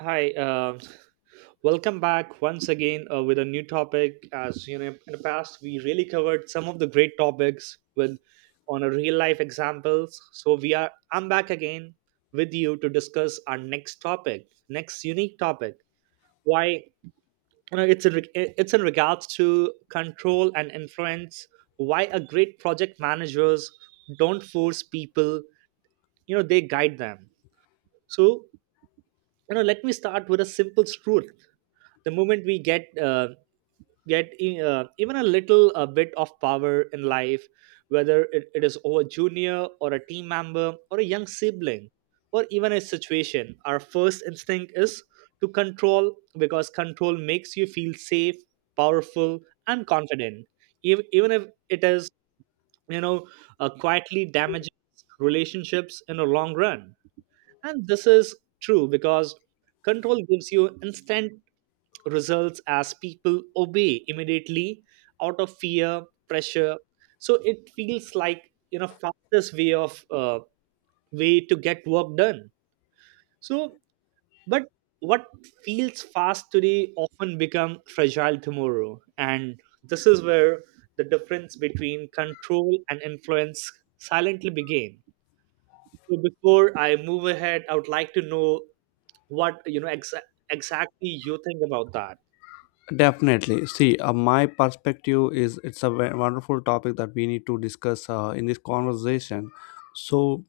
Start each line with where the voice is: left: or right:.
right: Hi, welcome back once again with a new topic. As you know, in the past we really covered some of the great topics with on a real life examples. So we are I'm back again with you to discuss our next topic, next unique topic. Why you know it's in it's in regards to control and influence. Why a great project managers don't force people, they guide them. So let me start with a simple truth, the moment we get even a little bit of power in life, whether it is over junior or a team member or a young sibling or even a situation, our first instinct is to control, because control makes you feel safe, powerful, and confident. Even if it is, you know quietly damages relationships in the long run. And this is true because control gives you instant results as people obey immediately out of fear, pressure. So it feels like, fastest way of way to get work done. So, but what feels fast today often become fragile tomorrow, and this is where the difference between control and influence silently begin. So, before I move ahead, I would like to know what exactly you think about that.
left: Definitely. See, my perspective is it's a wonderful topic that we need to discuss in this conversation. So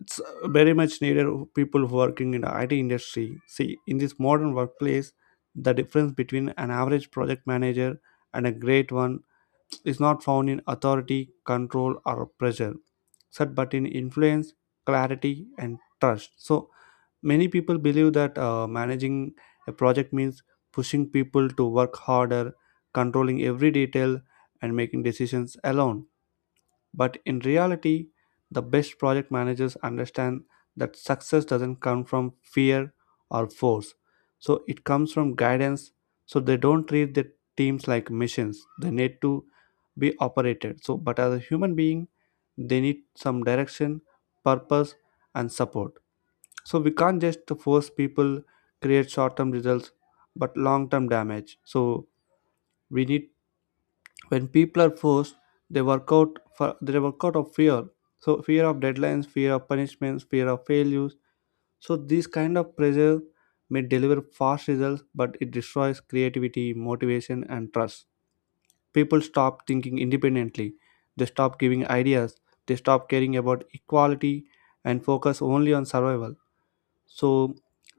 left: it's very much needed of people working in the IT industry. See, in this modern workplace, the difference between an average project manager and a great one is not found in authority, control, or pressure, set but in influence, clarity, and trust. So many people believe that managing a project means pushing people to work harder, controlling every detail, and making decisions alone. But in reality, the best project managers understand that success doesn't come from fear or force. So it comes from guidance. So they don't treat their teams like missions. They need to be operated. So, but as a human being, they need some direction, purpose, and support. So we can't just force people create short-term results but long-term damage. So we need when people are forced, they work out of fear. So fear of deadlines, fear of punishments, fear of failures. So this kind of pressure may deliver fast results, but it destroys creativity, motivation, and trust. People stop thinking independently. They stop giving ideas. They stop caring about equality and focus only on survival. So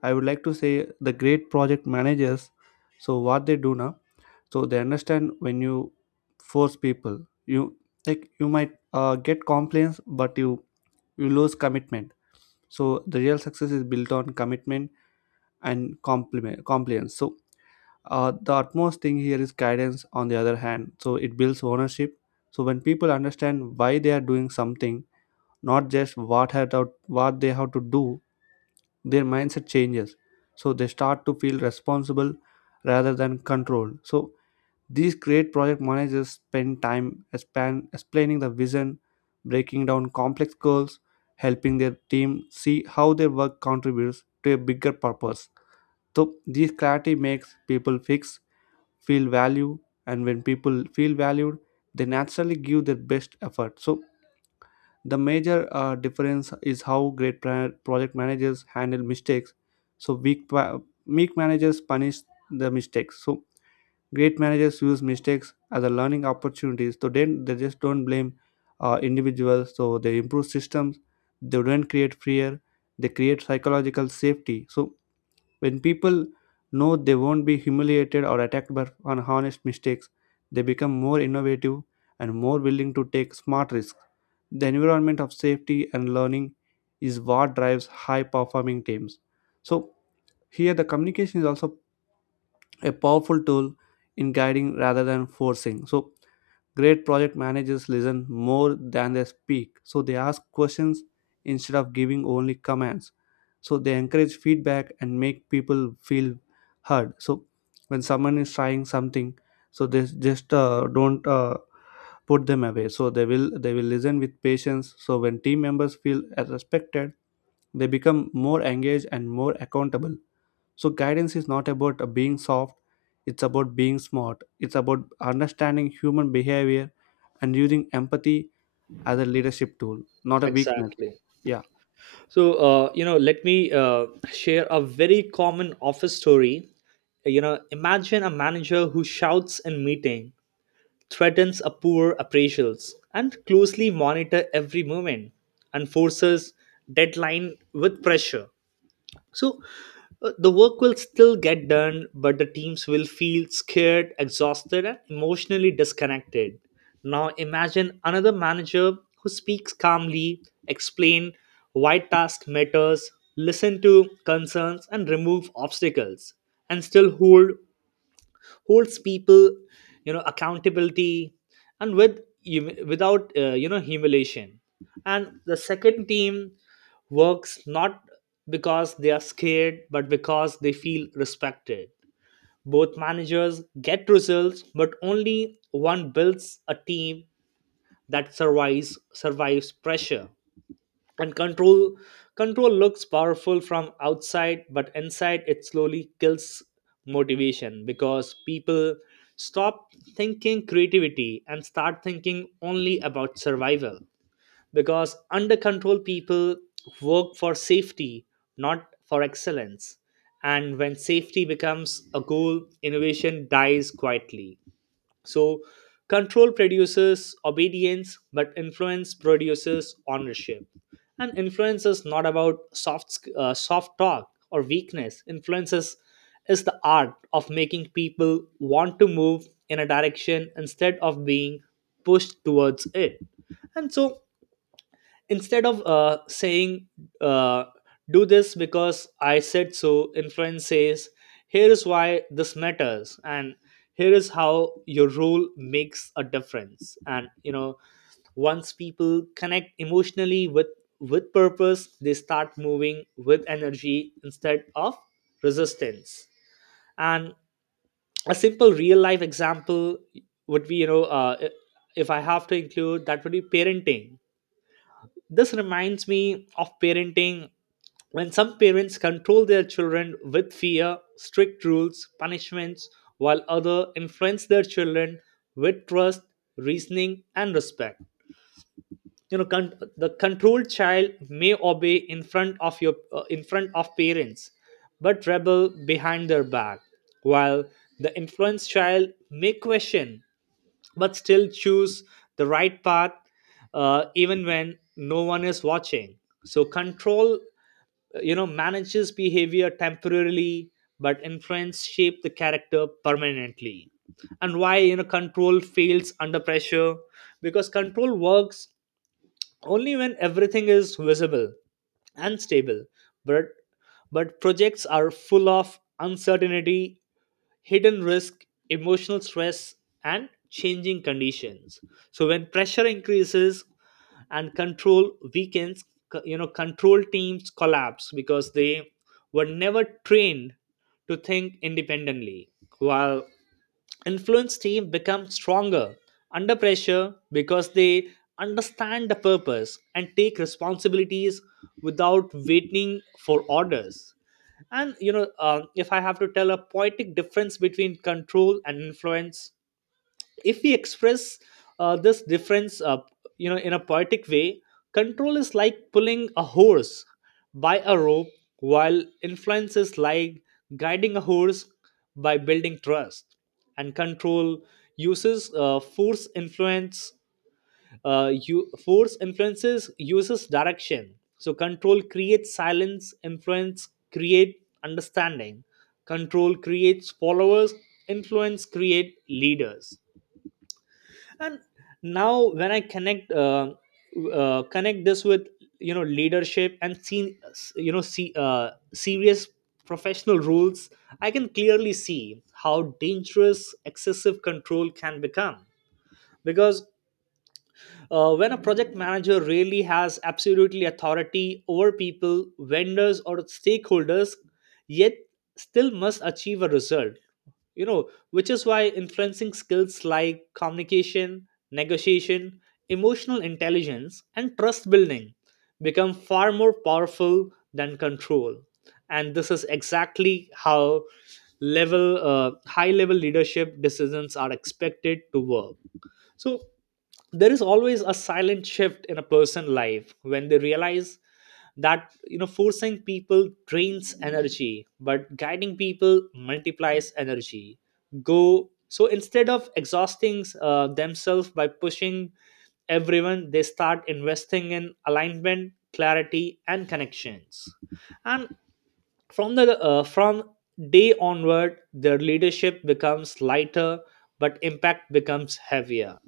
left: I would like to say the great project managers, so what they do now, so they understand when you force people, you like you might get complaints but you lose commitment. So the real success is built on commitment and compliment compliance. So the utmost thing here is guidance. On the other hand, so it builds ownership. So when people understand why they are doing something, not just what had out what they have to do, their mindset changes. So they start to feel responsible rather than controlled. So these great project managers spend time explaining the vision, breaking down complex goals, helping their team see how their work contributes to a bigger purpose. So this clarity makes people fix feel value, and when people feel valued, they naturally give their best effort. So the major difference is how great project managers handle mistakes. So weak, weak managers punish the mistakes. So great managers use mistakes as a learning opportunities. So then they just don't blame individuals. So they improve systems. They don't create fear. They create psychological safety. So when people know they won't be humiliated or attacked by on honest mistakes, they become more innovative and more willing to take smart risks. The environment of safety and learning is what drives high performing teams. So, here the communication is also a powerful tool in guiding rather than forcing. So, great project managers listen more than they speak, so they ask questions instead of giving only commands. So they encourage feedback and make people feel heard. So when someone is trying something, so they just don't put them away. So they will listen with patience. So when team members feel as respected, they become more engaged and more accountable. So guidance is not about being soft, it's about being smart, it's about understanding human behavior and using empathy as a leadership tool, not a weakness.
right: Exactly.
left: Yeah.
right: So let me share a very common office story. You know, imagine a manager who shouts in meeting, threatens a poor appraisals, and closely monitor every movement, and forces deadline with pressure. So the work will still get done, but the teams will feel scared, exhausted, and emotionally disconnected. Now imagine another manager who speaks calmly, explain why task matters, listen to concerns, and remove obstacles, and still holds people, accountability, and with without, humiliation. And the second team works not because they are scared but because they feel respected. Both managers get results, but only one builds a team that survives pressure and control. Control looks powerful from outside, but inside it slowly kills motivation because people stop thinking creativity and start thinking only about survival, because under control people work for safety, not for excellence. And when safety becomes a goal, innovation dies quietly. So control produces obedience, but influence produces ownership. And influence is not about soft talk or weakness. Is the art of making people want to move in a direction instead of being pushed towards it. And so, instead of saying, uh, do this because I said so, influence says, here is why this matters, and here is how your role makes a difference. And once people connect emotionally with purpose, they start moving with energy instead of resistance. And a simple real life example would be, if I have to include, that would be parenting. This reminds me of parenting, when some parents control their children with fear, strict rules, punishments, while others influence their children with trust, reasoning, and respect. You know, the controlled child may obey in front of your, in front of parents, but rebel behind their back, while the influenced child may question but still choose the right path, even when no one is watching. So control, manages behavior temporarily, but influence shape the character permanently. And why, control fails under pressure? Because control works only when everything is visible and stable. But projects are full of uncertainty, hidden risk, emotional stress, and changing conditions. So when pressure increases and control weakens, control teams collapse because they were never trained to think independently. While influence team become stronger under pressure because they understand the purpose and take responsibilities without waiting for orders. And if I have to tell a poetic difference between control and influence, if we express this difference up, in a poetic way, control is like pulling a horse by a rope, while influence is like guiding a horse by building trust. And control uses, force, influence, you force influences uses direction. So control creates silence, influence create understanding, control creates followers, influence create leaders. And now when I connect this with, leadership, and see, serious professional rules, I can clearly see how dangerous excessive control can become. Because when a project manager really has absolutely authority over people, vendors, or stakeholders, yet still must achieve a result. You know, which is why influencing skills like communication, negotiation, emotional intelligence, and trust building become far more powerful than control. And this is exactly how level high level leadership decisions are expected to work. So there is always a silent shift in a person's life when they realize that, forcing people drains energy but guiding people multiplies energy. Go, so instead of exhausting, themselves by pushing everyone, they start investing in alignment, clarity, and connections. And from the from day onward, their leadership becomes lighter, but impact becomes heavier.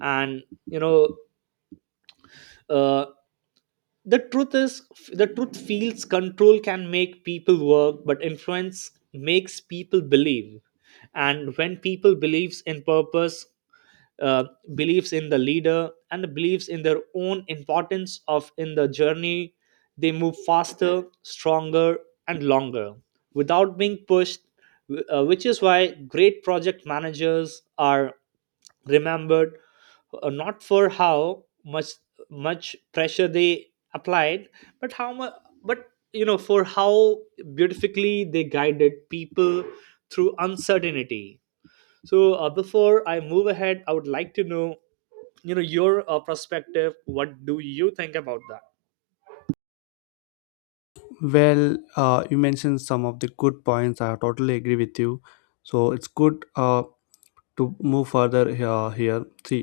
right: And uh, the truth is, the truth feels control can make people work, but influence makes people believe. And when people believes in purpose, uh, believes in the leader, and believes in their own importance of in the journey, they move faster, stronger, and longer without being pushed. Which is why great project managers are remembered, not for how much pressure they applied, but how much, but for how beautifully they guided people through uncertainty. So, before I move ahead, I would like to know your, perspective. What do you think about that?
left: Well, you mentioned some of the good points, I totally agree with you. So it's good to move further. Here see,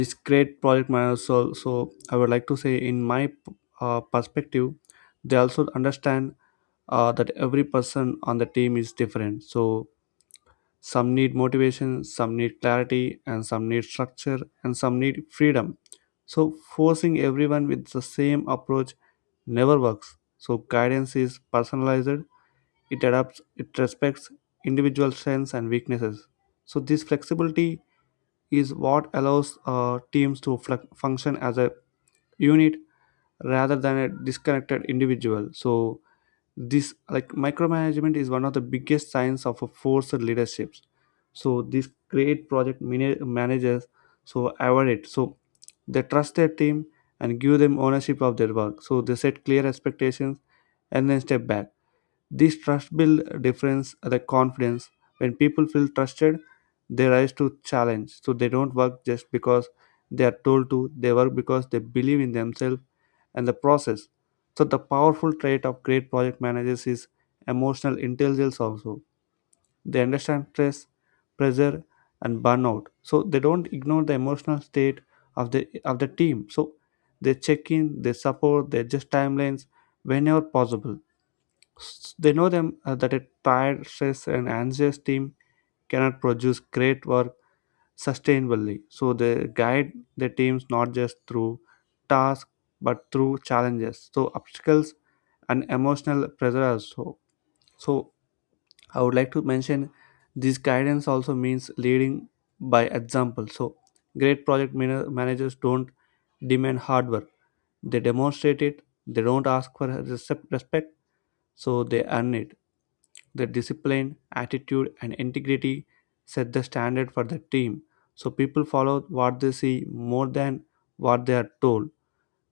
left: this great project managers. So so I would like to say in my perspective, they also understand that every person on the team is different. So some need motivation, some need clarity, and some need structure, and some need freedom. So, forcing everyone with the same approach never works. So, guidance is personalized, it adapts, it respects individual strengths and weaknesses. So, this flexibility is what allows teams to function as a unit rather than a disconnected individual. So, this like micromanagement is one of the biggest signs of a forced leadership. So these great project managers so avoid it. So they trust their team and give them ownership of their work. So they set clear expectations and then step back. This trust builds difference the confidence. When people feel trusted, they rise to challenge. So they don't work just because they are told to. They work because they believe in themselves and the process. So the powerful trait of great project managers is emotional intelligence also. They understand stress, pressure, and burnout. So they don't ignore the emotional state of the team. So they check in, they support, they adjust timelines whenever possible. They know them that a tired, stressed, and anxious team cannot produce great work sustainably. So they guide their teams not just through tasks but through challenges. So obstacles and emotional pressure also. So I would like to mention this guidance also means leading by example. So great project managers don't demand hard work; they demonstrate it. They don't ask for respect, so they earn it. Their discipline, attitude, and integrity set the standard for the team. So people follow what they see more than what they are told.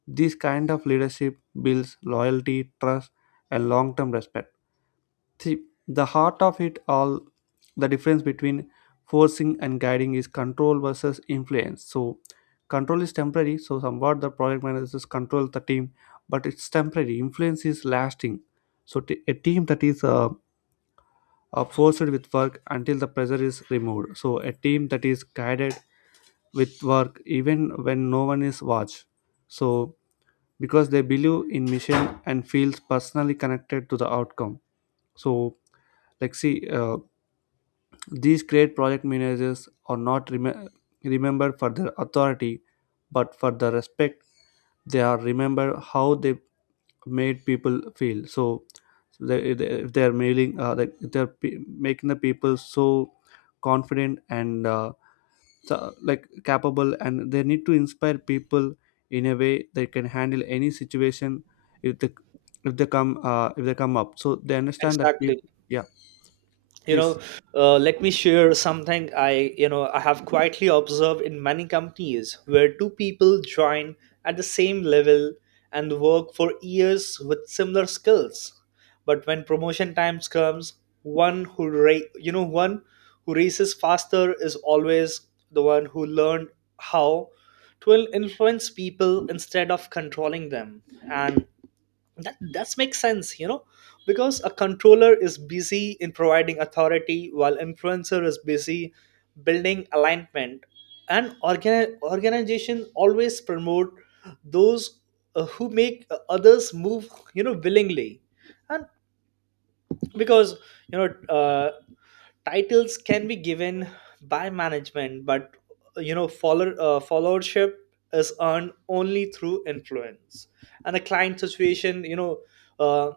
left: This kind of leadership builds loyalty, trust, and long term respect. See, the heart of it all, the difference between forcing and guiding is control versus influence. So, control is temporary, so, somewhat the project managers control the team, but it's temporary. Influence is lasting. So, a team that is forced with work until the pressure is removed. So a team that is guided with work even when no one is watched. So because they believe in mission and feels personally connected to the outcome. So like see these great project managers are not remembered for their authority but for the respect. They are remembered how they made people feel. So if they are mailing like if they're making the people so confident and so, like capable, and they need to inspire people in a way they can handle any situation. If they if they come up, so they understand that people.
right: Exactly.
left: Yeah.
right: you
left: Please.
right: know let me share something. I you know I have quietly observed in many companies where two people join at the same level and work for years with similar skills, but when promotion times comes, one who one who races faster is always the one who learned how to influence people instead of controlling them. And that makes sense, you know, because a controller is busy in providing authority, while influencer is busy building alignment. And organization always promote those, who make, others move, willingly. And because, you know uh, titles can be given by management, but followership is earned only through influence. And a client situation, uh,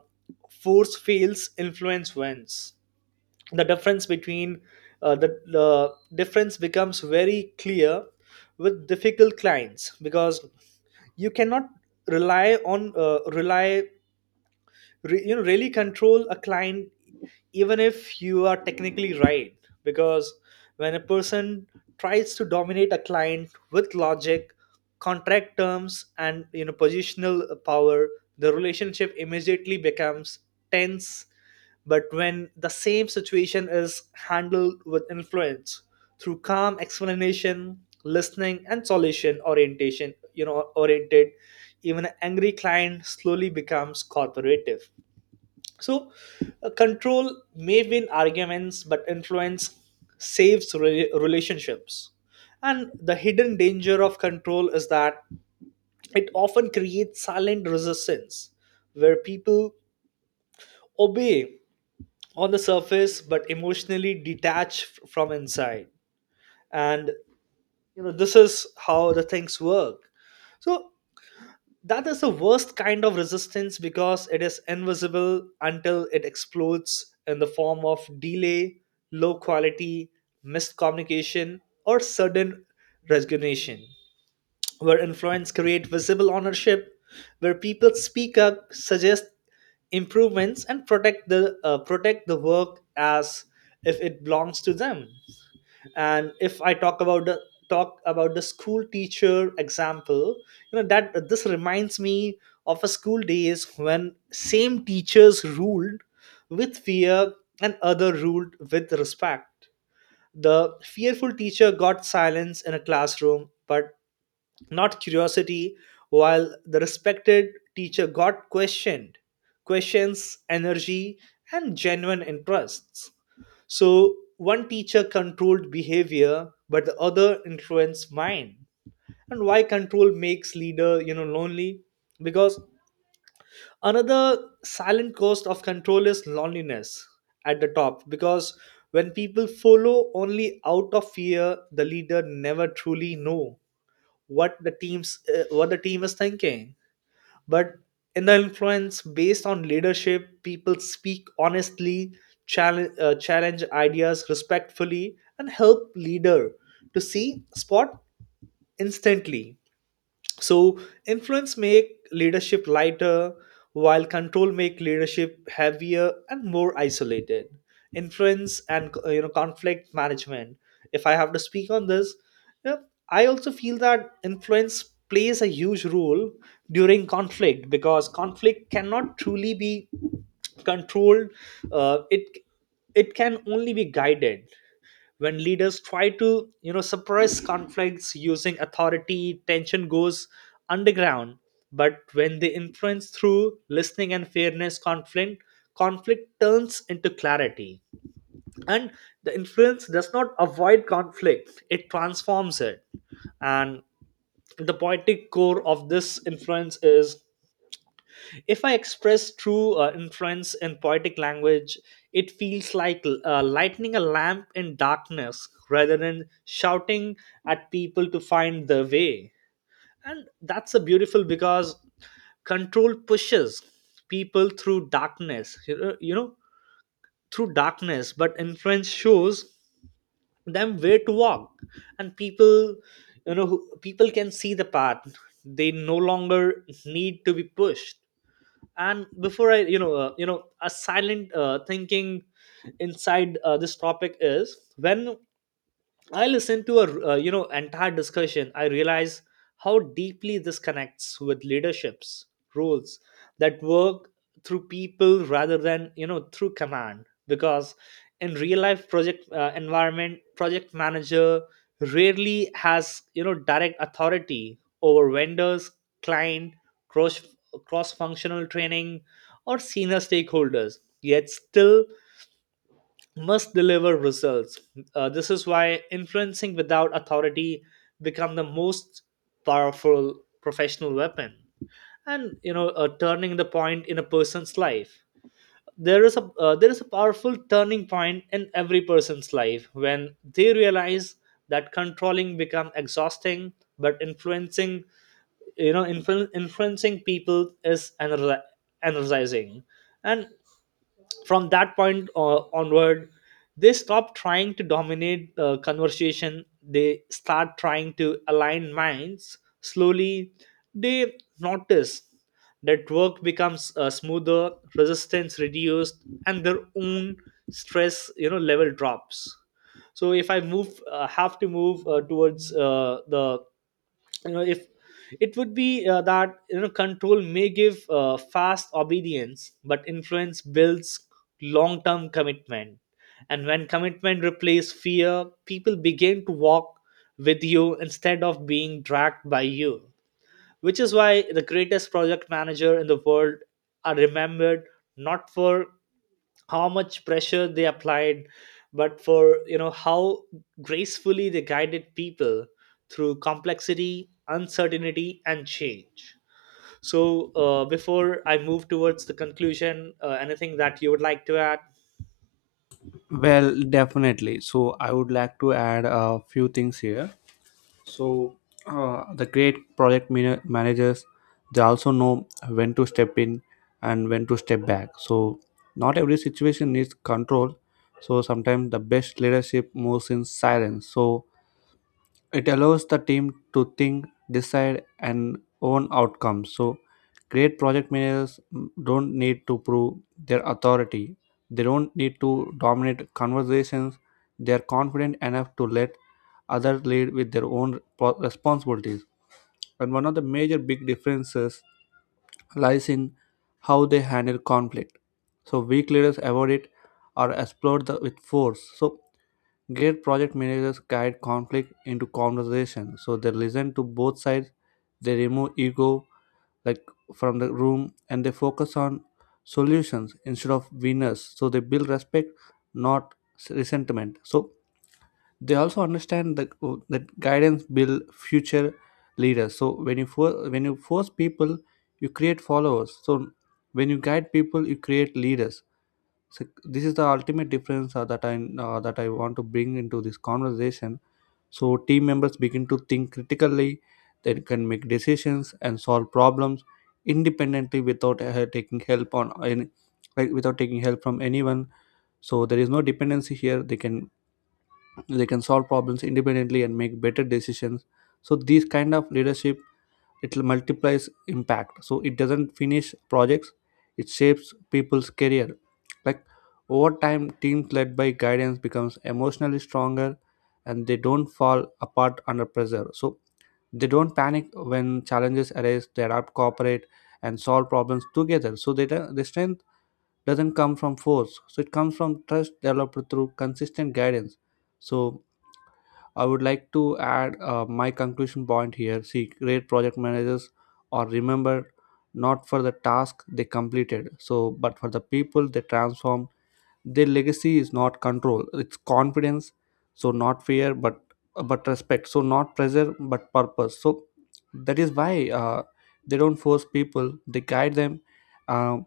right: force fails, influence wins. The difference between, the difference becomes very clear with difficult clients, because you cannot rely re- you know really control a client, even if you are technically right. Because when a person tries to dominate a client with logic, contract terms, and positional power, the relationship immediately becomes tense. But when the same situation is handled with influence, through calm explanation, listening, and solution orientation you know oriented, even an angry client slowly becomes cooperative. So, control may win arguments, but influence saves relationships. And the hidden danger of control is that it often creates silent resistance, where people obey on the surface but emotionally detach from inside. And this is how the things work. So that is the worst kind of resistance because it is invisible until it explodes in the form of delay, low quality, missed communication, or sudden resignation. Where influence create visible ownership, where people speak up, suggest improvements, and protect the, protect the work as if it belongs to them. And if I talk about the school teacher example, you know, that this reminds me of a school days, when same teachers ruled with fear and other ruled with respect. The fearful teacher got silence in a classroom, but not curiosity, while the respected teacher got questions, energy, and genuine interests. So one teacher controlled behavior, but the other influenced mind. And why control makes leader, you know, lonely? Because another silent cost of control is loneliness at the top, because when people follow only out of fear, the leader never truly know what the team's what the team is thinking. But in the influence based on leadership, people speak honestly, challenge challenge ideas respectfully, and help leader to see spot instantly. So influence make leadership lighter, while control make leadership heavier and more isolated. Influence and conflict management, if I have to speak on this, you know, I also feel that influence plays a huge role during conflict, because conflict cannot truly be controlled. It it can only be guided. When leaders try to suppress conflicts using authority, tension goes underground. But when they influence through listening and fairness, conflict turns into clarity. And the influence does not avoid conflict, it transforms it. And the poetic core of this influence is, if I express true influence in poetic language, it feels like lighting a lamp in darkness rather than shouting at people to find their way. And that's a beautiful, because control pushes people through darkness, through darkness, but influence shows them where to walk. And people, people can see the path. They no longer need to be pushed. And before I a silent thinking inside this topic is, when I listened to a entire discussion, I realize how deeply this connects with leaderships roles that work through people rather than through command. Because in real life project environment, project manager rarely has direct authority over vendors, client, cross cross functional training, or senior stakeholders. Yet still must deliver results. This is why influencing without authority become the most powerful professional weapon, and turning the point in a person's life. There is a powerful turning point in every person's life when they realize that controlling become exhausting, but influencing, influencing people is energizing. And from that point onward, they stop trying to dominate the conversation. They start trying to align minds slowly. They notice that work becomes smoother, resistance reduced, and their own stress level drops. So if I move have to move towards the, if it would be that control may give fast obedience, but influence builds long term commitment. And when commitment replaces fear, people begin to walk with you instead of being dragged by you, which is why the greatest project manager in the world are remembered not for how much pressure they applied, but for how gracefully they guided people through complexity, uncertainty and change. So before I move towards the conclusion, anything that you would like to add.
left: Well, definitely, so I would like to add a few things here. So the great project managers, they also know when to step in and when to step back. So not every situation needs control. So sometimes the best leadership moves in silence. So it allows the team to think, decide, and own outcomes. So, great project managers don't need to prove their authority, they don't need to dominate conversations. They are confident enough to let others lead with their own responsibilities. And one of the major big differences lies in how they handle conflict. So weak leaders avoid it or exploit the, with force. So great project managers guide conflict into conversation. So they listen to both sides. They remove ego like from the room and they focus on solutions instead of winners. So they build respect, not resentment. So they also understand that oh, that guidance build future leaders. So when you when you force people, you create followers. So when you guide people, you create leaders. So this is the ultimate difference that I want to bring into this conversation. So team members begin to think critically, they can make decisions and solve problems independently without taking help on any, like without taking help from anyone. So there is no dependency here. They can solve problems independently and make better decisions. So these kind of leadership, it multiplies impact. So it doesn't finish projects, it shapes people's career. Like over time, teams led by guidance becomes emotionally stronger, and they don't fall apart under pressure. So they don't panic when challenges arise, they adapt, cooperate, and solve problems together. So they don't- the strength doesn't come from force. So it comes from trust developed through consistent guidance. So I would like to add my conclusion point here. See, great project managers are remembered not for the task they completed, so but for the people they transformed. Their legacy is not control; it's confidence. So not fear, but respect. So not pressure, but purpose. So that is why they don't force people; they guide them. Um,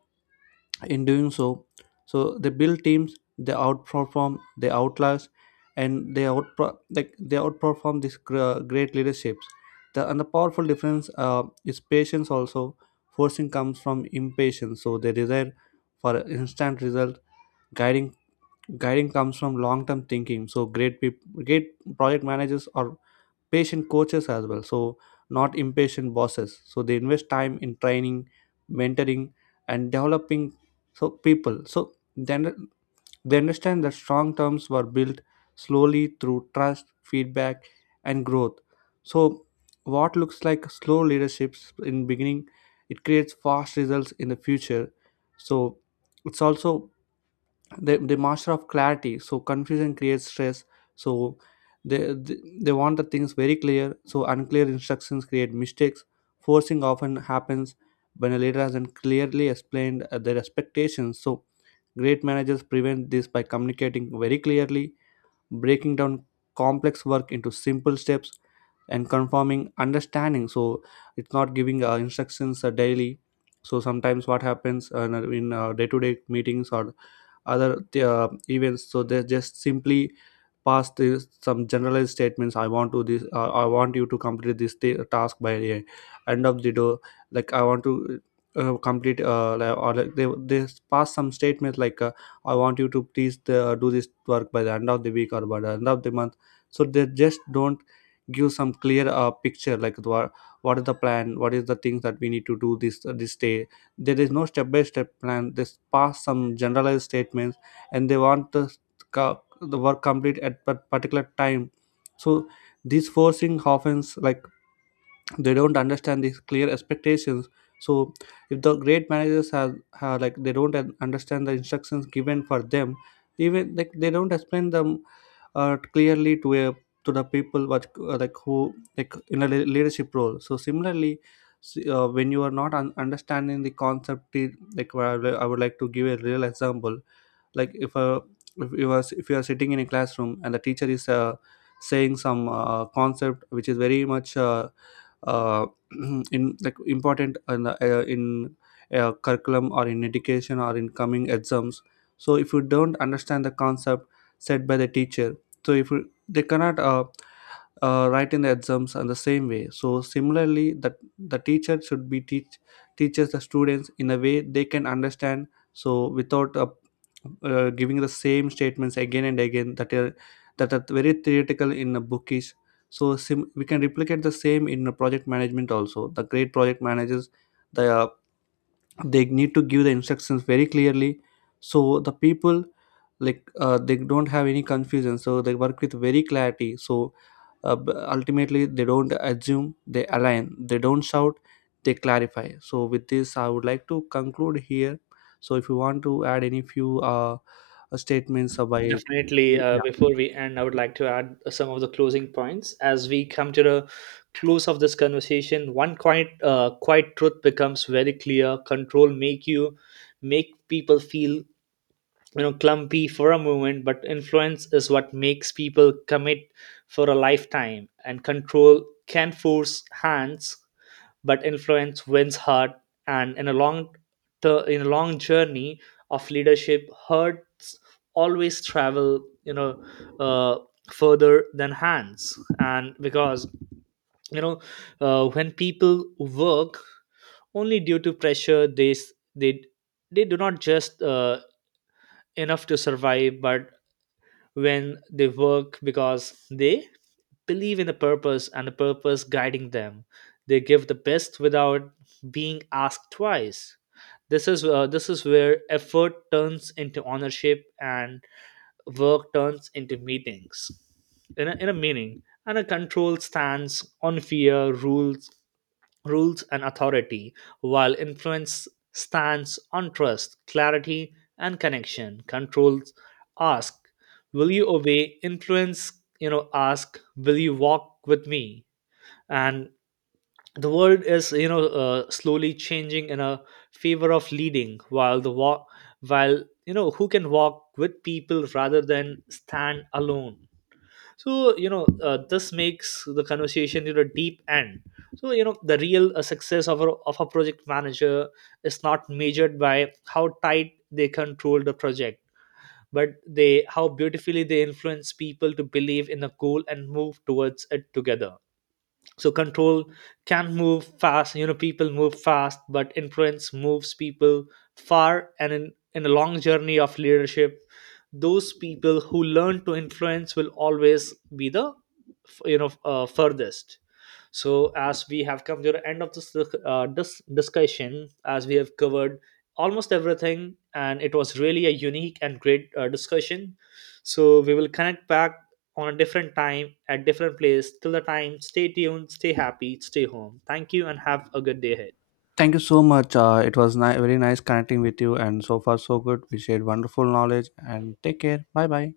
left: in doing so, so they build teams, they outperform, they outlast, and they out, like they outperform these great leaderships. The, and the powerful difference is patience also. Forcing comes from impatience, so they desire for instant result. guiding Guiding comes from long term thinking. So great great project managers are patient coaches as well, so not impatient bosses. So they invest time in training, mentoring, and developing. So people, so then they understand that strong terms were built slowly through trust, feedback, and growth. So what looks like slow leaderships in beginning, it creates fast results in the future. So it's also they the master of clarity. So confusion creates stress. So they, they they want the things very clear. So unclear instructions create mistakes. Forcing often happens when a leader hasn't clearly explained their expectations. So great managers prevent this by communicating very clearly, breaking down complex work into simple steps and confirming understanding. So it's not giving instructions daily. So sometimes what happens in day-to-day meetings or other events, so they just simply pass this some generalized statements. I want you to complete this task by the end of the door, like I want to or like they pass some statements like I want you to please do this work by the end of the week or by the end of the month. So they just don't give some clear picture, like what is the plan, what is the things that we need to do this this day. There is no step by step plan. They pass some generalized statements and they want us the work complete at a particular time. So these forcing often, like, they don't understand these clear expectations. So if the great managers have like they don't understand the instructions given for them, even like they don't explain them clearly to a to the people what like who like in a leadership role. So similarly, when you are not understanding the concept, like well, I would like to give a real example. like if a if you are sitting in a classroom and the teacher is saying some concept which is very much uh, in like important in curriculum or in education or in coming exams. So if you don't understand the concept said by the teacher, so if you, they cannot write in the exams in the same way. So similarly, that the teacher should be teaches the students in a way they can understand. So without giving the same statements again and again that are very theoretical in a bookish. So we can replicate the same in a project management also. The great project managers, they are they need to give the instructions very clearly. So the people like they don't have any confusion, so they work with very clarity. So ultimately they don't assume, they align, they don't shout, they clarify. So with this, I would like to conclude here. So if you want to add any few statements by.
right: Definitely,
left: Yeah,
right: before we end I would like to add some of the closing points. As we come to the close of this conversation, one quite truth becomes very clear. Control make you make people feel clumpy for a moment, but influence is what makes people commit for a lifetime. And control can force hands, but influence wins heart. And in a in a long journey of leadership, hearts always travel, uh, further than hands. And because, you know when people work only due to pressure, they do not just enough to survive. But when they work because they believe in a purpose, and the purpose guiding them, they give the best without being asked twice. This is where effort turns into ownership, and work turns into meetings in in a meaning. And a control stands on fear, rules and authority, while influence stands on trust, clarity, and connection. Controls ask, will you obey? Influence, ask, will you walk with me? And the world is, slowly changing in a favor of leading, while the walk, while who can walk with people rather than stand alone. So this makes the conversation deep end. So the real success of of a project manager is not measured by how tight they control the project, but they how beautifully they influence people to believe in a goal and move towards it together. So control can move fast, people move fast, but influence moves people far. And in a long journey of leadership, those people who learn to influence will always be the furthest. So, as we have come to the end of this discussion, as we have covered almost everything, and it was really a unique and great discussion. So, we will connect back on a different time at different place. Till the time, stay tuned, stay happy, stay home. Thank you, and have a good day ahead.
left: thank you so much. It was very nice connecting with you, and so far so good, we shared wonderful knowledge, and take care, bye bye.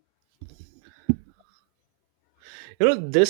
right: You know, this